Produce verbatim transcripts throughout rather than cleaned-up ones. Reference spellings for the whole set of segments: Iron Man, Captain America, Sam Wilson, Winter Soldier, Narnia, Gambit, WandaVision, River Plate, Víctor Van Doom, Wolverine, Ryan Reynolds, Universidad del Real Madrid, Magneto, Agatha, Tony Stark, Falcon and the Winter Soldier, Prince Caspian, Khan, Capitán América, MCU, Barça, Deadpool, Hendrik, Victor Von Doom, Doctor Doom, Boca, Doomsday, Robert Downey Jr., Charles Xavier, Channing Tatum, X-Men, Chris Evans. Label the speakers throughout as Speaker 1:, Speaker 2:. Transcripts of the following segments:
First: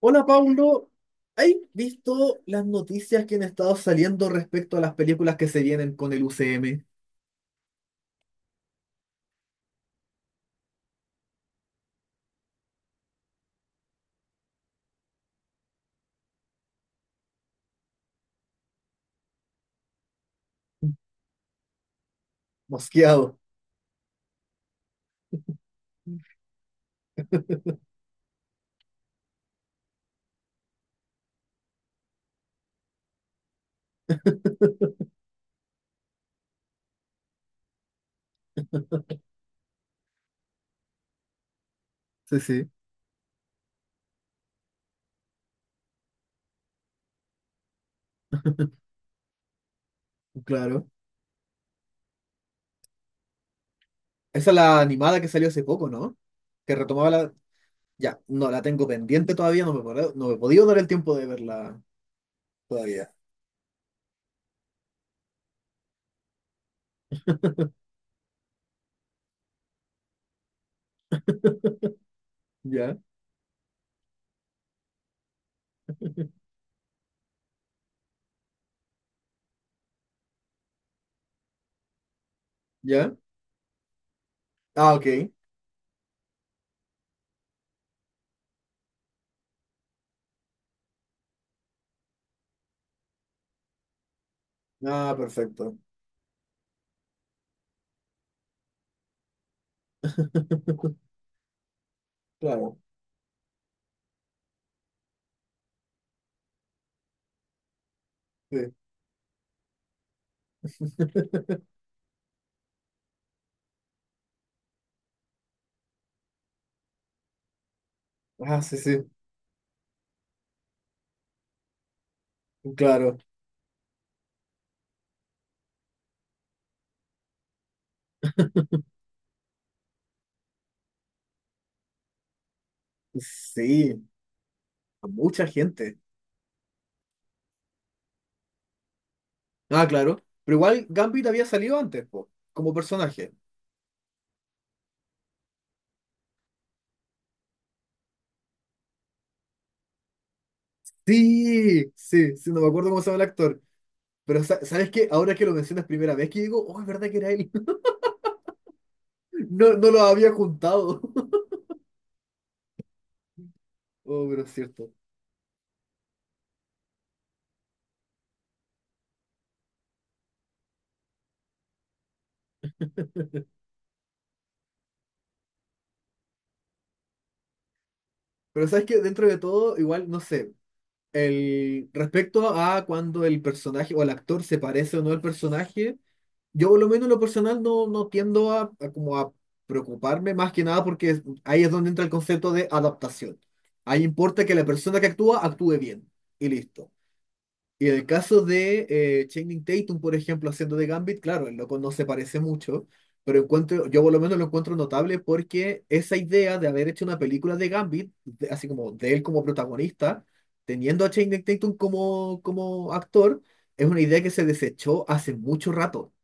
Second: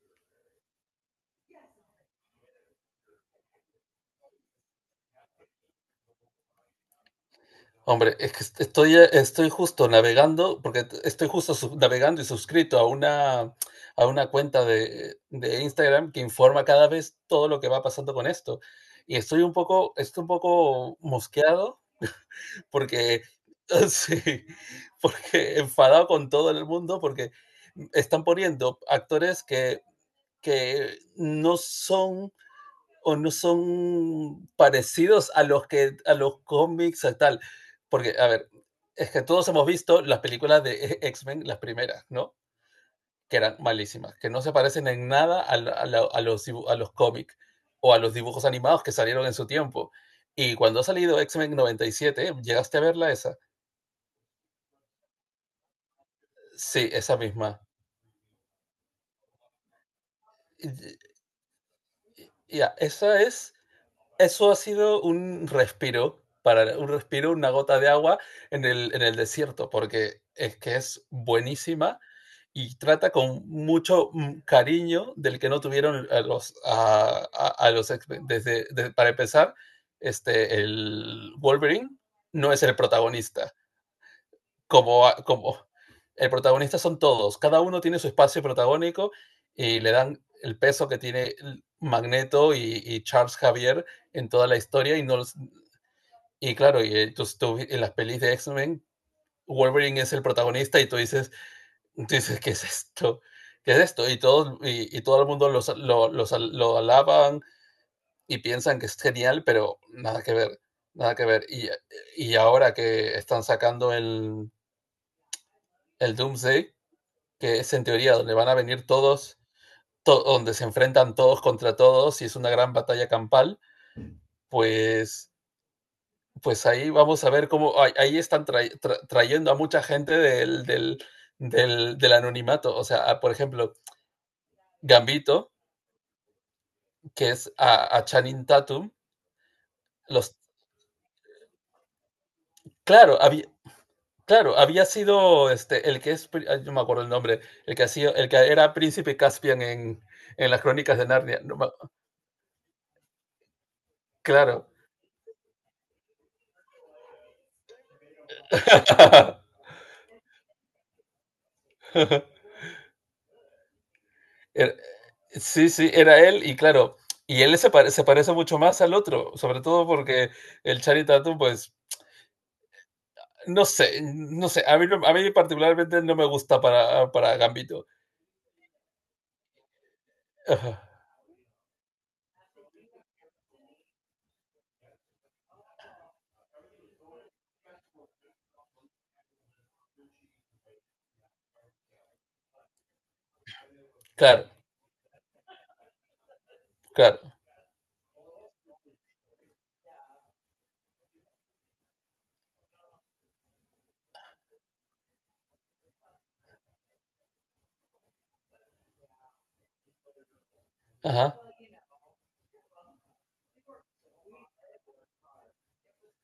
Speaker 1: Hola Paulo, ¿has visto las noticias que han estado saliendo respecto a las películas que se vienen con el U C M?
Speaker 2: Hombre, es que estoy, estoy justo navegando, porque estoy justo sub- navegando y suscrito a una, a una cuenta de, de Instagram que informa cada vez todo lo que va pasando con esto. Y estoy un poco, estoy un poco mosqueado porque,
Speaker 1: Mosqueado.
Speaker 2: sí, porque enfadado con todo el mundo, porque están poniendo actores que, que no son o no son parecidos a los que a los cómics a tal, porque a ver, es que todos hemos visto las películas de X-Men, las primeras, ¿no?
Speaker 1: Sí, sí,
Speaker 2: Que eran malísimas, que no se parecen en nada a, la, a, la, a los, a los cómics o a los dibujos animados que salieron en su tiempo. Y cuando ha
Speaker 1: claro.
Speaker 2: salido X-Men noventa y siete, ¿llegaste a verla esa?
Speaker 1: Esa es la animada que salió hace poco, ¿no? Que
Speaker 2: Sí,
Speaker 1: retomaba
Speaker 2: esa
Speaker 1: la...
Speaker 2: misma.
Speaker 1: Ya, no, la tengo pendiente todavía, no me, he podido- no me he podido
Speaker 2: Ya,
Speaker 1: dar el tiempo de verla
Speaker 2: yeah,
Speaker 1: todavía.
Speaker 2: esa es. Eso ha sido un respiro, para, un respiro, una gota de agua en el, en el desierto, porque es que es buenísima y
Speaker 1: ¿Ya?
Speaker 2: trata con mucho mm, cariño del que no tuvieron a los, a, a, a los desde, desde, para empezar, este, el Wolverine no es el
Speaker 1: ¿Ya?
Speaker 2: protagonista
Speaker 1: Ah,
Speaker 2: como,
Speaker 1: ok.
Speaker 2: como el protagonista. Son todos, cada uno tiene su espacio protagónico y le dan el peso que tiene Magneto y, y Charles Javier en toda la historia. Y
Speaker 1: Ah,
Speaker 2: no,
Speaker 1: perfecto.
Speaker 2: y claro, y eh, tú, tú, en las pelis de X-Men Wolverine es el protagonista y tú dices, tú dices ¿qué es
Speaker 1: Claro,
Speaker 2: esto? ¿Qué es esto? Y, todos, y, y todo el mundo los, los, los, lo alaban y
Speaker 1: sí.
Speaker 2: piensan que es genial, pero nada que ver, nada que ver. Y, y ahora que están sacando el, el Doomsday, que es en teoría donde van a
Speaker 1: Ah, sí,
Speaker 2: venir
Speaker 1: sí,
Speaker 2: todos, to donde se enfrentan todos contra todos y es una gran batalla
Speaker 1: claro.
Speaker 2: campal, pues, pues ahí vamos a ver cómo, ahí, están tra tra trayendo a mucha gente del, del, del, del anonimato. O sea, a, por ejemplo,
Speaker 1: Sí, mucha
Speaker 2: Gambito,
Speaker 1: gente.
Speaker 2: que es a, a Channing Tatum,
Speaker 1: Ah, claro.
Speaker 2: los,
Speaker 1: Pero igual Gambit había salido antes, po, como
Speaker 2: claro,
Speaker 1: personaje.
Speaker 2: había, claro, había sido este, el que es, no me acuerdo el nombre, el que, ha sido, el que era príncipe Caspian en, en las crónicas de Narnia. No, me,
Speaker 1: Sí, sí, sí, no me acuerdo cómo se llama el actor. Pero sa-
Speaker 2: claro.
Speaker 1: ¿sabes qué? Ahora que lo mencionas primera vez que digo, oh, es verdad que era él. No, no lo había juntado. Oh, pero es
Speaker 2: Era-
Speaker 1: cierto.
Speaker 2: sí, sí, era él y claro, y él se, pare- se parece mucho más al otro, sobre todo porque el Channing Tatum, pues, no sé, no sé, a mí, no- a mí particularmente no me gusta para, para Gambito.
Speaker 1: Pero ¿sabes qué? Dentro de todo, igual, no sé.
Speaker 2: Ajá.
Speaker 1: El, respecto a cuando el personaje o el actor se parece o no al personaje. Yo por lo menos en lo personal no, no tiendo a, a como a preocuparme más que nada porque es- ahí es donde entra el concepto de adaptación. Ahí importa
Speaker 2: Claro,
Speaker 1: que la persona que actúa actúe bien y listo.
Speaker 2: claro.
Speaker 1: Y en el caso de eh, Channing Tatum, por ejemplo, haciendo de Gambit, claro, el loco no se parece mucho, pero encuentro, yo por lo menos lo encuentro notable porque esa idea de haber hecho una película de Gambit, de- así como de él como protagonista, teniendo a
Speaker 2: Ajá.
Speaker 1: Channing Tatum como, como actor, es una idea que se desechó hace mucho rato.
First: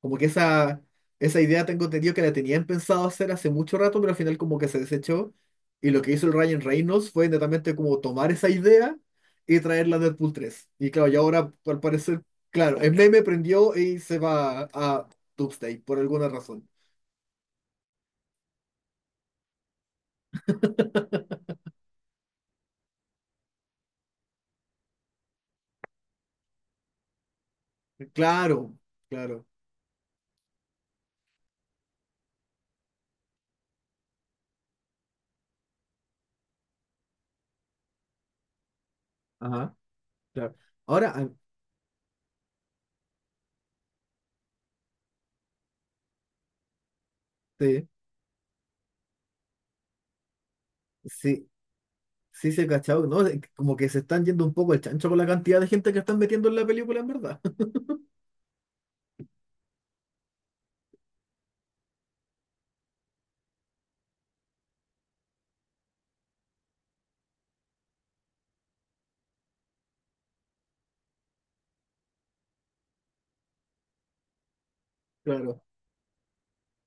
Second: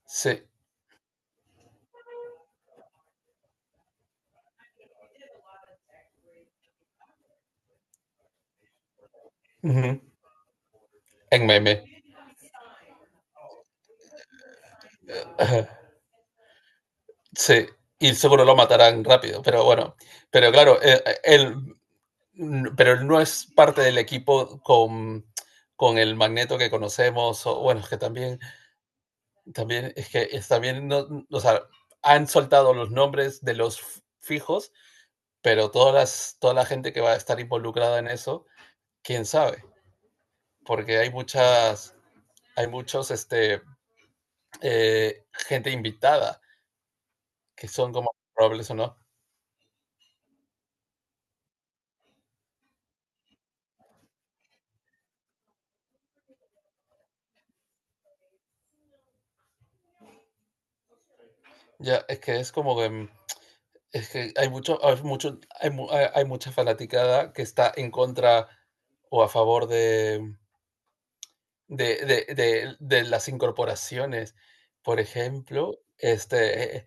Speaker 1: Como que
Speaker 2: Sí.
Speaker 1: esa, esa idea tengo entendido que la tenían pensado hacer hace mucho rato, pero al final como que se desechó. Y lo que hizo el Ryan Reynolds fue netamente como tomar esa idea y traerla a
Speaker 2: Ujú.
Speaker 1: Deadpool tres. Y claro, y
Speaker 2: En
Speaker 1: ahora
Speaker 2: meme.
Speaker 1: al parecer, claro, el meme prendió y se va a
Speaker 2: Ajá.
Speaker 1: Doomsday por alguna razón.
Speaker 2: Sí. Y seguro lo matarán rápido, pero bueno, pero claro, eh, eh, él, n- pero él no es parte del equipo con, con el Magneto que conocemos, o bueno, que también...
Speaker 1: Claro, claro.
Speaker 2: También es que es, también no, o sea, han soltado los nombres de los fijos, pero todas las, toda la gente que va a estar involucrada en eso, quién sabe,
Speaker 1: Ajá, claro.
Speaker 2: porque hay
Speaker 1: Ahora,
Speaker 2: muchas, hay muchos, este, eh, gente invitada que son como probables o no.
Speaker 1: sí. Sí, se ha cachado, ¿no? De- Como que se están yendo un poco el chancho con la cantidad de gente que están metiendo en la película, en verdad.
Speaker 2: Ya, es que es como que, es que hay mucho, hay mucho, hay, mu- hay hay mucha fanaticada que está en contra o a favor de, de, de, de, de las incorporaciones. Por
Speaker 1: Claro.
Speaker 2: ejemplo, este, eh,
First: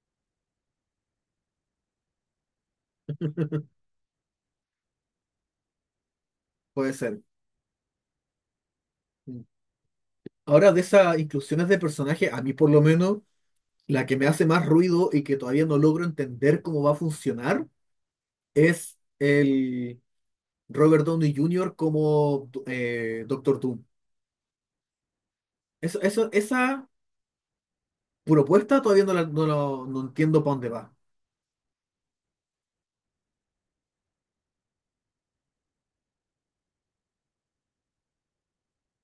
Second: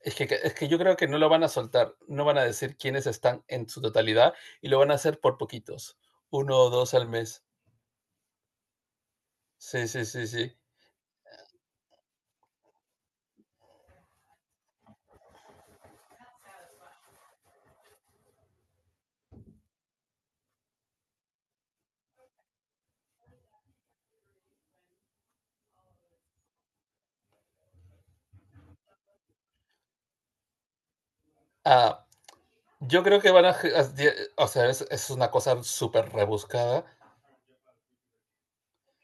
Speaker 2: es que, es que yo creo que no lo van a soltar, no van a decir quiénes están en su totalidad y lo van a hacer por poquitos, uno o
Speaker 1: Puede
Speaker 2: dos al
Speaker 1: ser.
Speaker 2: mes.
Speaker 1: Mm.
Speaker 2: Sí, sí, sí, sí.
Speaker 1: Ahora, de esas inclusiones de personajes, a mí por lo menos, la que me hace más ruido y que todavía no logro entender cómo va a funcionar, es el Robert Downey júnior como eh, Doctor Doom. Eso, eso, esa propuesta todavía no, la- no, lo- no entiendo para dónde va.
Speaker 2: Ah, yo creo que van a, o sea, es, es una cosa súper rebuscada,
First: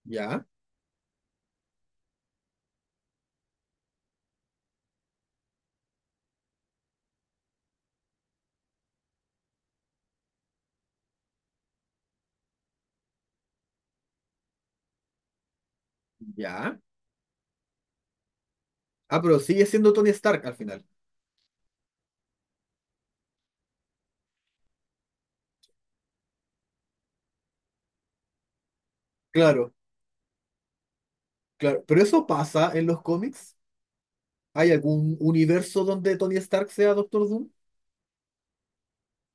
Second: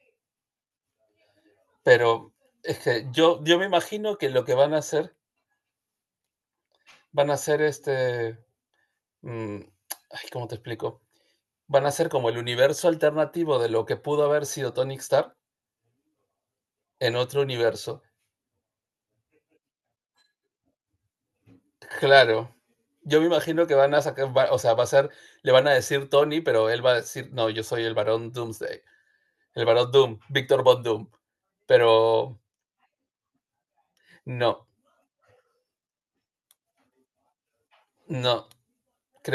Speaker 1: Ya,
Speaker 2: pero es que yo, yo me imagino que lo que van a hacer, van a hacer este, mm, ay, ¿cómo te explico? Van a ser como el universo alternativo de lo que pudo haber sido Tony Stark
Speaker 1: ya.
Speaker 2: en otro universo.
Speaker 1: Ah, pero sigue siendo Tony Stark al final.
Speaker 2: Claro. Yo me imagino que van a sacar, va- o sea, va a ser, le van a decir Tony, pero él va a decir, no, yo soy el Barón Doomsday, el
Speaker 1: Claro,
Speaker 2: Barón Doom, Víctor Von Doom.
Speaker 1: claro. Pero eso
Speaker 2: Pero
Speaker 1: pasa en los cómics.
Speaker 2: no,
Speaker 1: ¿Hay algún universo donde Tony Stark sea Doctor Doom?
Speaker 2: no,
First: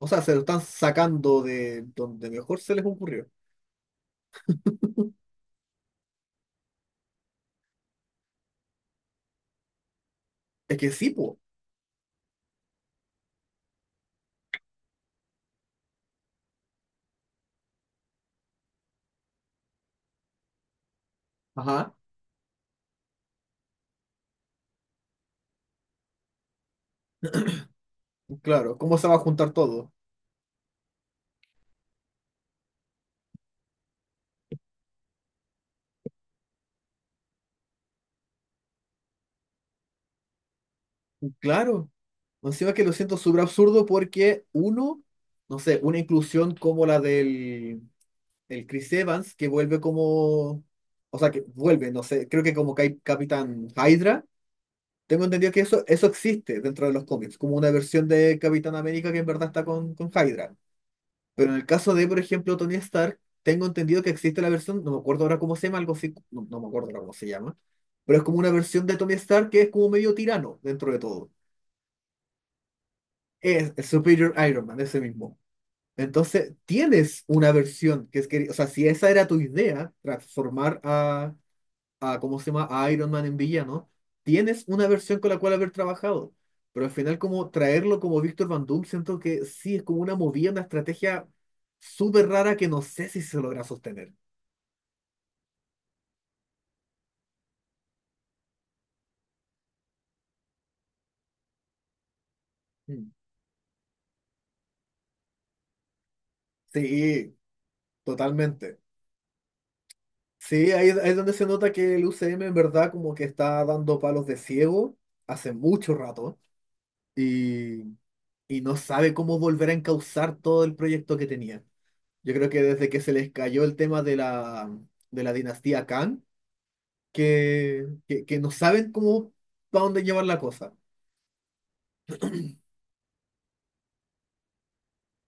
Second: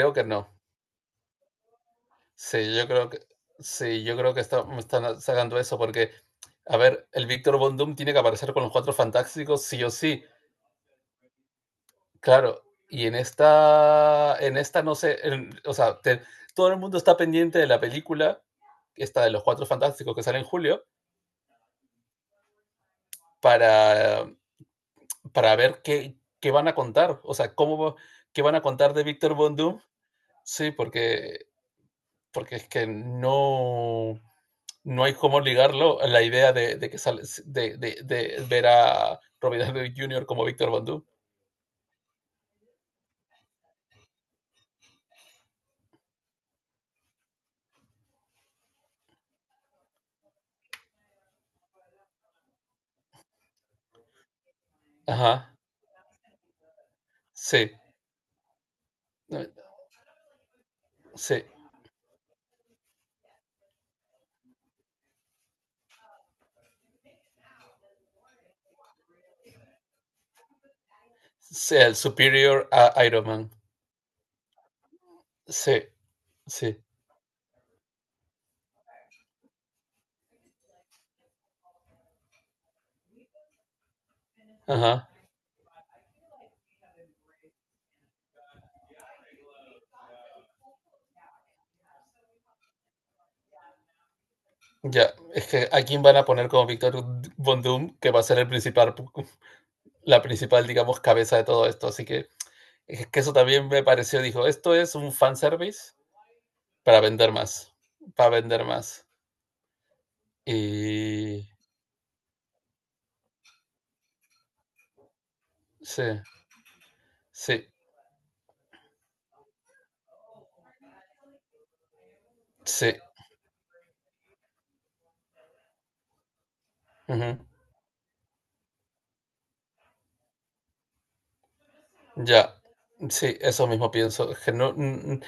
Speaker 1: O sea,
Speaker 2: que
Speaker 1: se lo
Speaker 2: no.
Speaker 1: están sacando de donde mejor se
Speaker 2: Sí,
Speaker 1: les
Speaker 2: yo creo que,
Speaker 1: ocurrió.
Speaker 2: sí, yo creo que está- me están sacando eso porque, a ver, el Víctor Von Doom tiene que aparecer con los cuatro fantásticos sí o sí.
Speaker 1: Es que sí, po.
Speaker 2: Claro, y en esta, en esta no sé, en- o sea, te- todo el mundo está pendiente de la película, esta de los Cuatro Fantásticos que sale en julio,
Speaker 1: Ajá.
Speaker 2: para, para ver qué, qué van a contar, o sea, cómo, va- qué van a
Speaker 1: Claro,
Speaker 2: contar
Speaker 1: ¿cómo
Speaker 2: de
Speaker 1: se va a
Speaker 2: Víctor
Speaker 1: juntar
Speaker 2: Von Doom.
Speaker 1: todo?
Speaker 2: Sí, porque, porque es que no, no hay cómo ligarlo a la idea de, de que sale, de, de- de ver a Robert Downey Junior como Víctor Von Doom.
Speaker 1: Claro. Encima que lo siento súper absurdo porque uno, no sé, una inclusión como la del el Chris Evans, que vuelve como, o sea, que vuelve, no sé, creo que como Cap- Capitán Hydra, tengo entendido
Speaker 2: Ajá,
Speaker 1: que eso, eso existe dentro de los cómics, como
Speaker 2: sí,
Speaker 1: una versión de Capitán América que en verdad
Speaker 2: eh,
Speaker 1: está con, con Hydra.
Speaker 2: sí,
Speaker 1: Pero en el caso de, por ejemplo, Tony Stark, tengo entendido que existe la versión, no me acuerdo ahora cómo se llama, algo así, no, no me acuerdo ahora cómo se llama, pero es como una versión de Tony Stark que es como medio tirano dentro de todo.
Speaker 2: sí, el superior a Iron Man.
Speaker 1: Es el Superior Iron Man, ese mismo.
Speaker 2: Sí,
Speaker 1: Entonces,
Speaker 2: sí.
Speaker 1: tienes una versión que es que, o sea, si esa era tu idea, transformar a, a ¿cómo se llama?, a Iron Man en villano, tienes una
Speaker 2: Ajá.
Speaker 1: versión con la cual haber trabajado. Pero al final, como traerlo como Víctor Van Doom, siento que sí, es como una movida, una estrategia súper rara que no sé si se logra sostener.
Speaker 2: Ya, es que a quién van a poner como Víctor Von Doom, que va a ser el principal, pu- la principal, digamos, cabeza de todo esto. Así que es
Speaker 1: Mm.
Speaker 2: que eso también me pareció, dijo, esto es un fanservice para vender
Speaker 1: Sí,
Speaker 2: más, para vender
Speaker 1: totalmente.
Speaker 2: más.
Speaker 1: Sí, ahí, ahí es donde se
Speaker 2: Y
Speaker 1: nota que el U C M en verdad como que está dando palos de ciego hace mucho
Speaker 2: sí,
Speaker 1: rato
Speaker 2: sí,
Speaker 1: y no sabe cómo volver a encauzar todo el proyecto que tenía. Yo creo que desde
Speaker 2: sí.
Speaker 1: que se les cayó el tema de la, de la dinastía Khan,
Speaker 2: Ujú.
Speaker 1: que, que, que no saben cómo, para dónde llevar la cosa.
Speaker 2: Ya, sí, eso mismo pienso. Es que no, n- n-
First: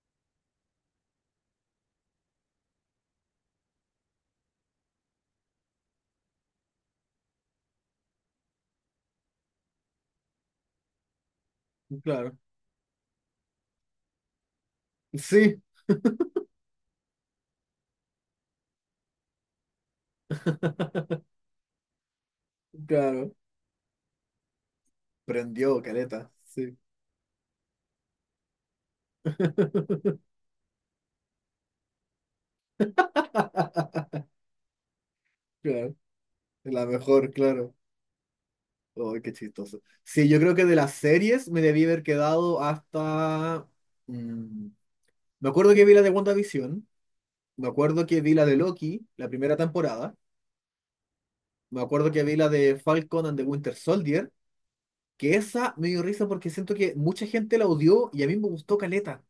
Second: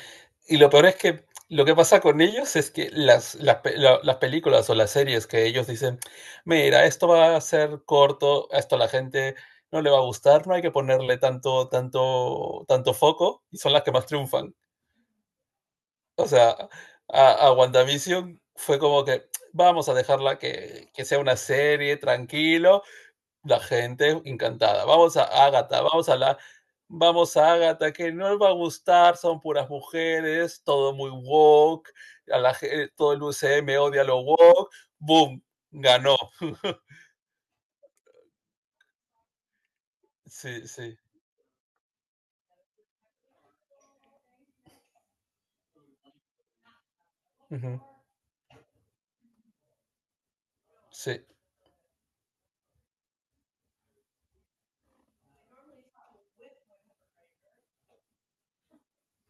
Speaker 2: y lo peor es que lo que pasa con ellos es que las, las, pe- la- las películas o las series que ellos dicen, mira, esto va a ser corto, a esto a la gente no le va a gustar, no hay que ponerle tanto,
Speaker 1: Claro.
Speaker 2: tanto, tanto foco, y son las que más triunfan.
Speaker 1: Sí,
Speaker 2: O sea, a, a WandaVision fue como que vamos a dejarla que, que sea una serie, tranquilo,
Speaker 1: claro.
Speaker 2: la gente encantada. Vamos a
Speaker 1: Prendió,
Speaker 2: Ágata, vamos a
Speaker 1: caleta.
Speaker 2: la,
Speaker 1: Sí.
Speaker 2: vamos a Ágata, que no les va a gustar, son puras mujeres, todo muy woke, a la, ge- todo el U C M odia lo woke, boom,
Speaker 1: Claro.
Speaker 2: ganó.
Speaker 1: La mejor, claro. Ay qué chistoso. Sí, yo creo que
Speaker 2: Sí,
Speaker 1: de las
Speaker 2: sí.
Speaker 1: series me debí haber quedado hasta... mm, me acuerdo que vi la de WandaVision. Me
Speaker 2: Ujú.
Speaker 1: acuerdo que vi la de Loki, la primera temporada.
Speaker 2: Sí.
Speaker 1: Me acuerdo que vi la de Falcon and the Winter Soldier, que esa me dio risa porque siento que mucha gente la odió y a mí me gustó caleta.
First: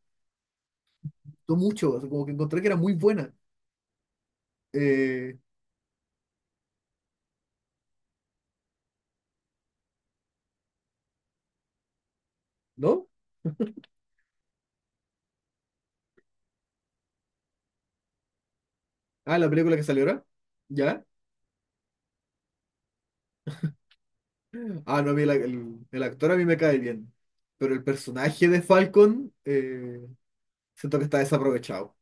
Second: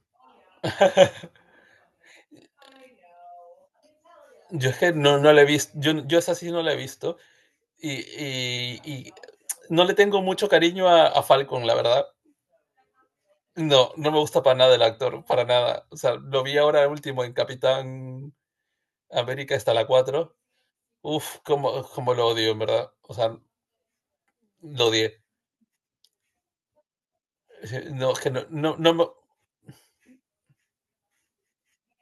Speaker 1: Me gustó mucho, o sea, como que encontré que era muy buena.
Speaker 2: Yo es que no, no
Speaker 1: Eh,
Speaker 2: la he visto, yo, yo esa sí no la he visto y, y- y no le tengo mucho cariño a, a Falcon, la verdad.
Speaker 1: ¿no?
Speaker 2: No, no me gusta para nada el actor, para nada. O sea, lo vi ahora último en Capitán
Speaker 1: Ah, la
Speaker 2: América está
Speaker 1: película que
Speaker 2: la
Speaker 1: salió ahora.
Speaker 2: cuatro.
Speaker 1: ¿Ya?
Speaker 2: Uf, como, como lo odio, en verdad. O sea, lo
Speaker 1: Ah,
Speaker 2: odié.
Speaker 1: no, a mí la- el, el actor a mí me cae bien. Pero
Speaker 2: Sí,
Speaker 1: el
Speaker 2: no, es que no,
Speaker 1: personaje de
Speaker 2: no, no me-
Speaker 1: Falcon, eh, siento que está desaprovechado.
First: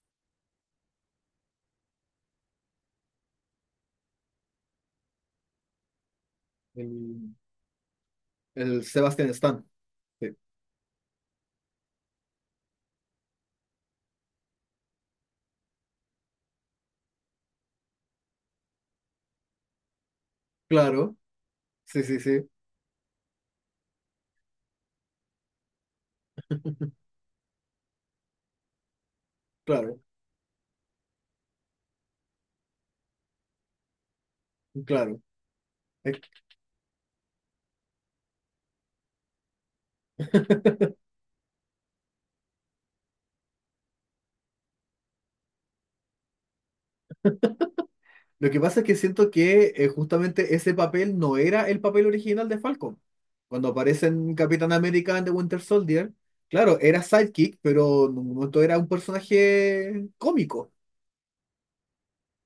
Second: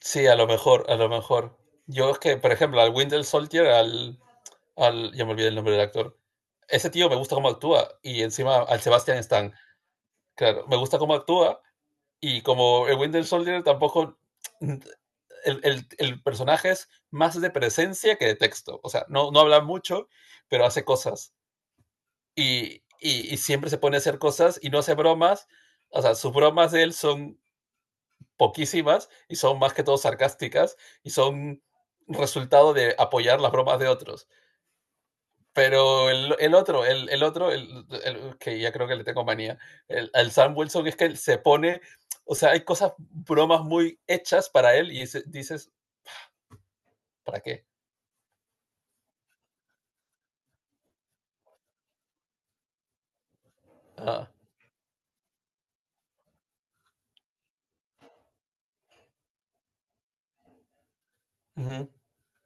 Speaker 2: Sí, a lo mejor, a lo mejor. Yo es que, por ejemplo, al Winter Soldier, al, al. Ya me olvidé el nombre del actor. Ese tío me
Speaker 1: El,
Speaker 2: gusta cómo actúa. Y encima al
Speaker 1: el
Speaker 2: Sebastian
Speaker 1: Sebastian
Speaker 2: Stan.
Speaker 1: Stan. Sí.
Speaker 2: Claro, me gusta cómo actúa. Y como el Winter Soldier tampoco. El, el- el personaje es más de presencia que de texto. O sea, no, no habla mucho, pero hace
Speaker 1: Claro,
Speaker 2: cosas.
Speaker 1: sí, sí, sí,
Speaker 2: y, y, y siempre se pone a hacer cosas y no hace bromas. O sea, sus bromas de él son poquísimas y son más que todo
Speaker 1: claro,
Speaker 2: sarcásticas y son resultado de apoyar las bromas de otros.
Speaker 1: claro.
Speaker 2: Pero el, el otro, el, el otro, el, el, que ya creo que le tengo manía, el, el Sam Wilson, es que él se pone, o sea, hay cosas, bromas muy hechas para él y se, dices, ¿para qué?
Speaker 1: Lo que pasa es que siento que eh, justamente ese papel no era el papel original de Falcon. Cuando aparece
Speaker 2: Ah,
Speaker 1: en Capitán América and the Winter Soldier, claro, era sidekick, pero en un momento era un personaje cómico.
Speaker 2: uh -huh,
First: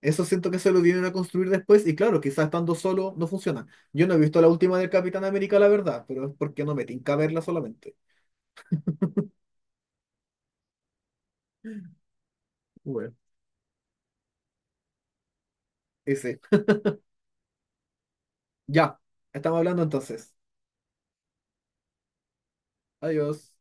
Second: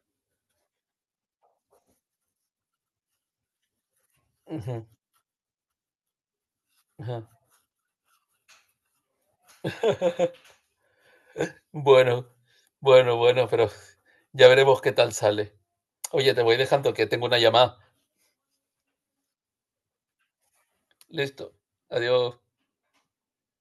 Speaker 1: Eso siento que se lo vinieron a construir después y claro, quizás estando solo no funciona. Yo no he visto la
Speaker 2: uh
Speaker 1: última
Speaker 2: -huh,
Speaker 1: del Capitán América, la verdad, pero es porque no me
Speaker 2: uh
Speaker 1: tinca
Speaker 2: -huh.
Speaker 1: verla solamente.
Speaker 2: Bueno,
Speaker 1: Bueno,
Speaker 2: bueno, bueno, pero ya veremos qué tal sale. Oye,
Speaker 1: ese.
Speaker 2: te voy dejando que tengo una llamada.
Speaker 1: Ya, estamos hablando entonces.
Speaker 2: Listo. Adiós.
Speaker 1: Adiós.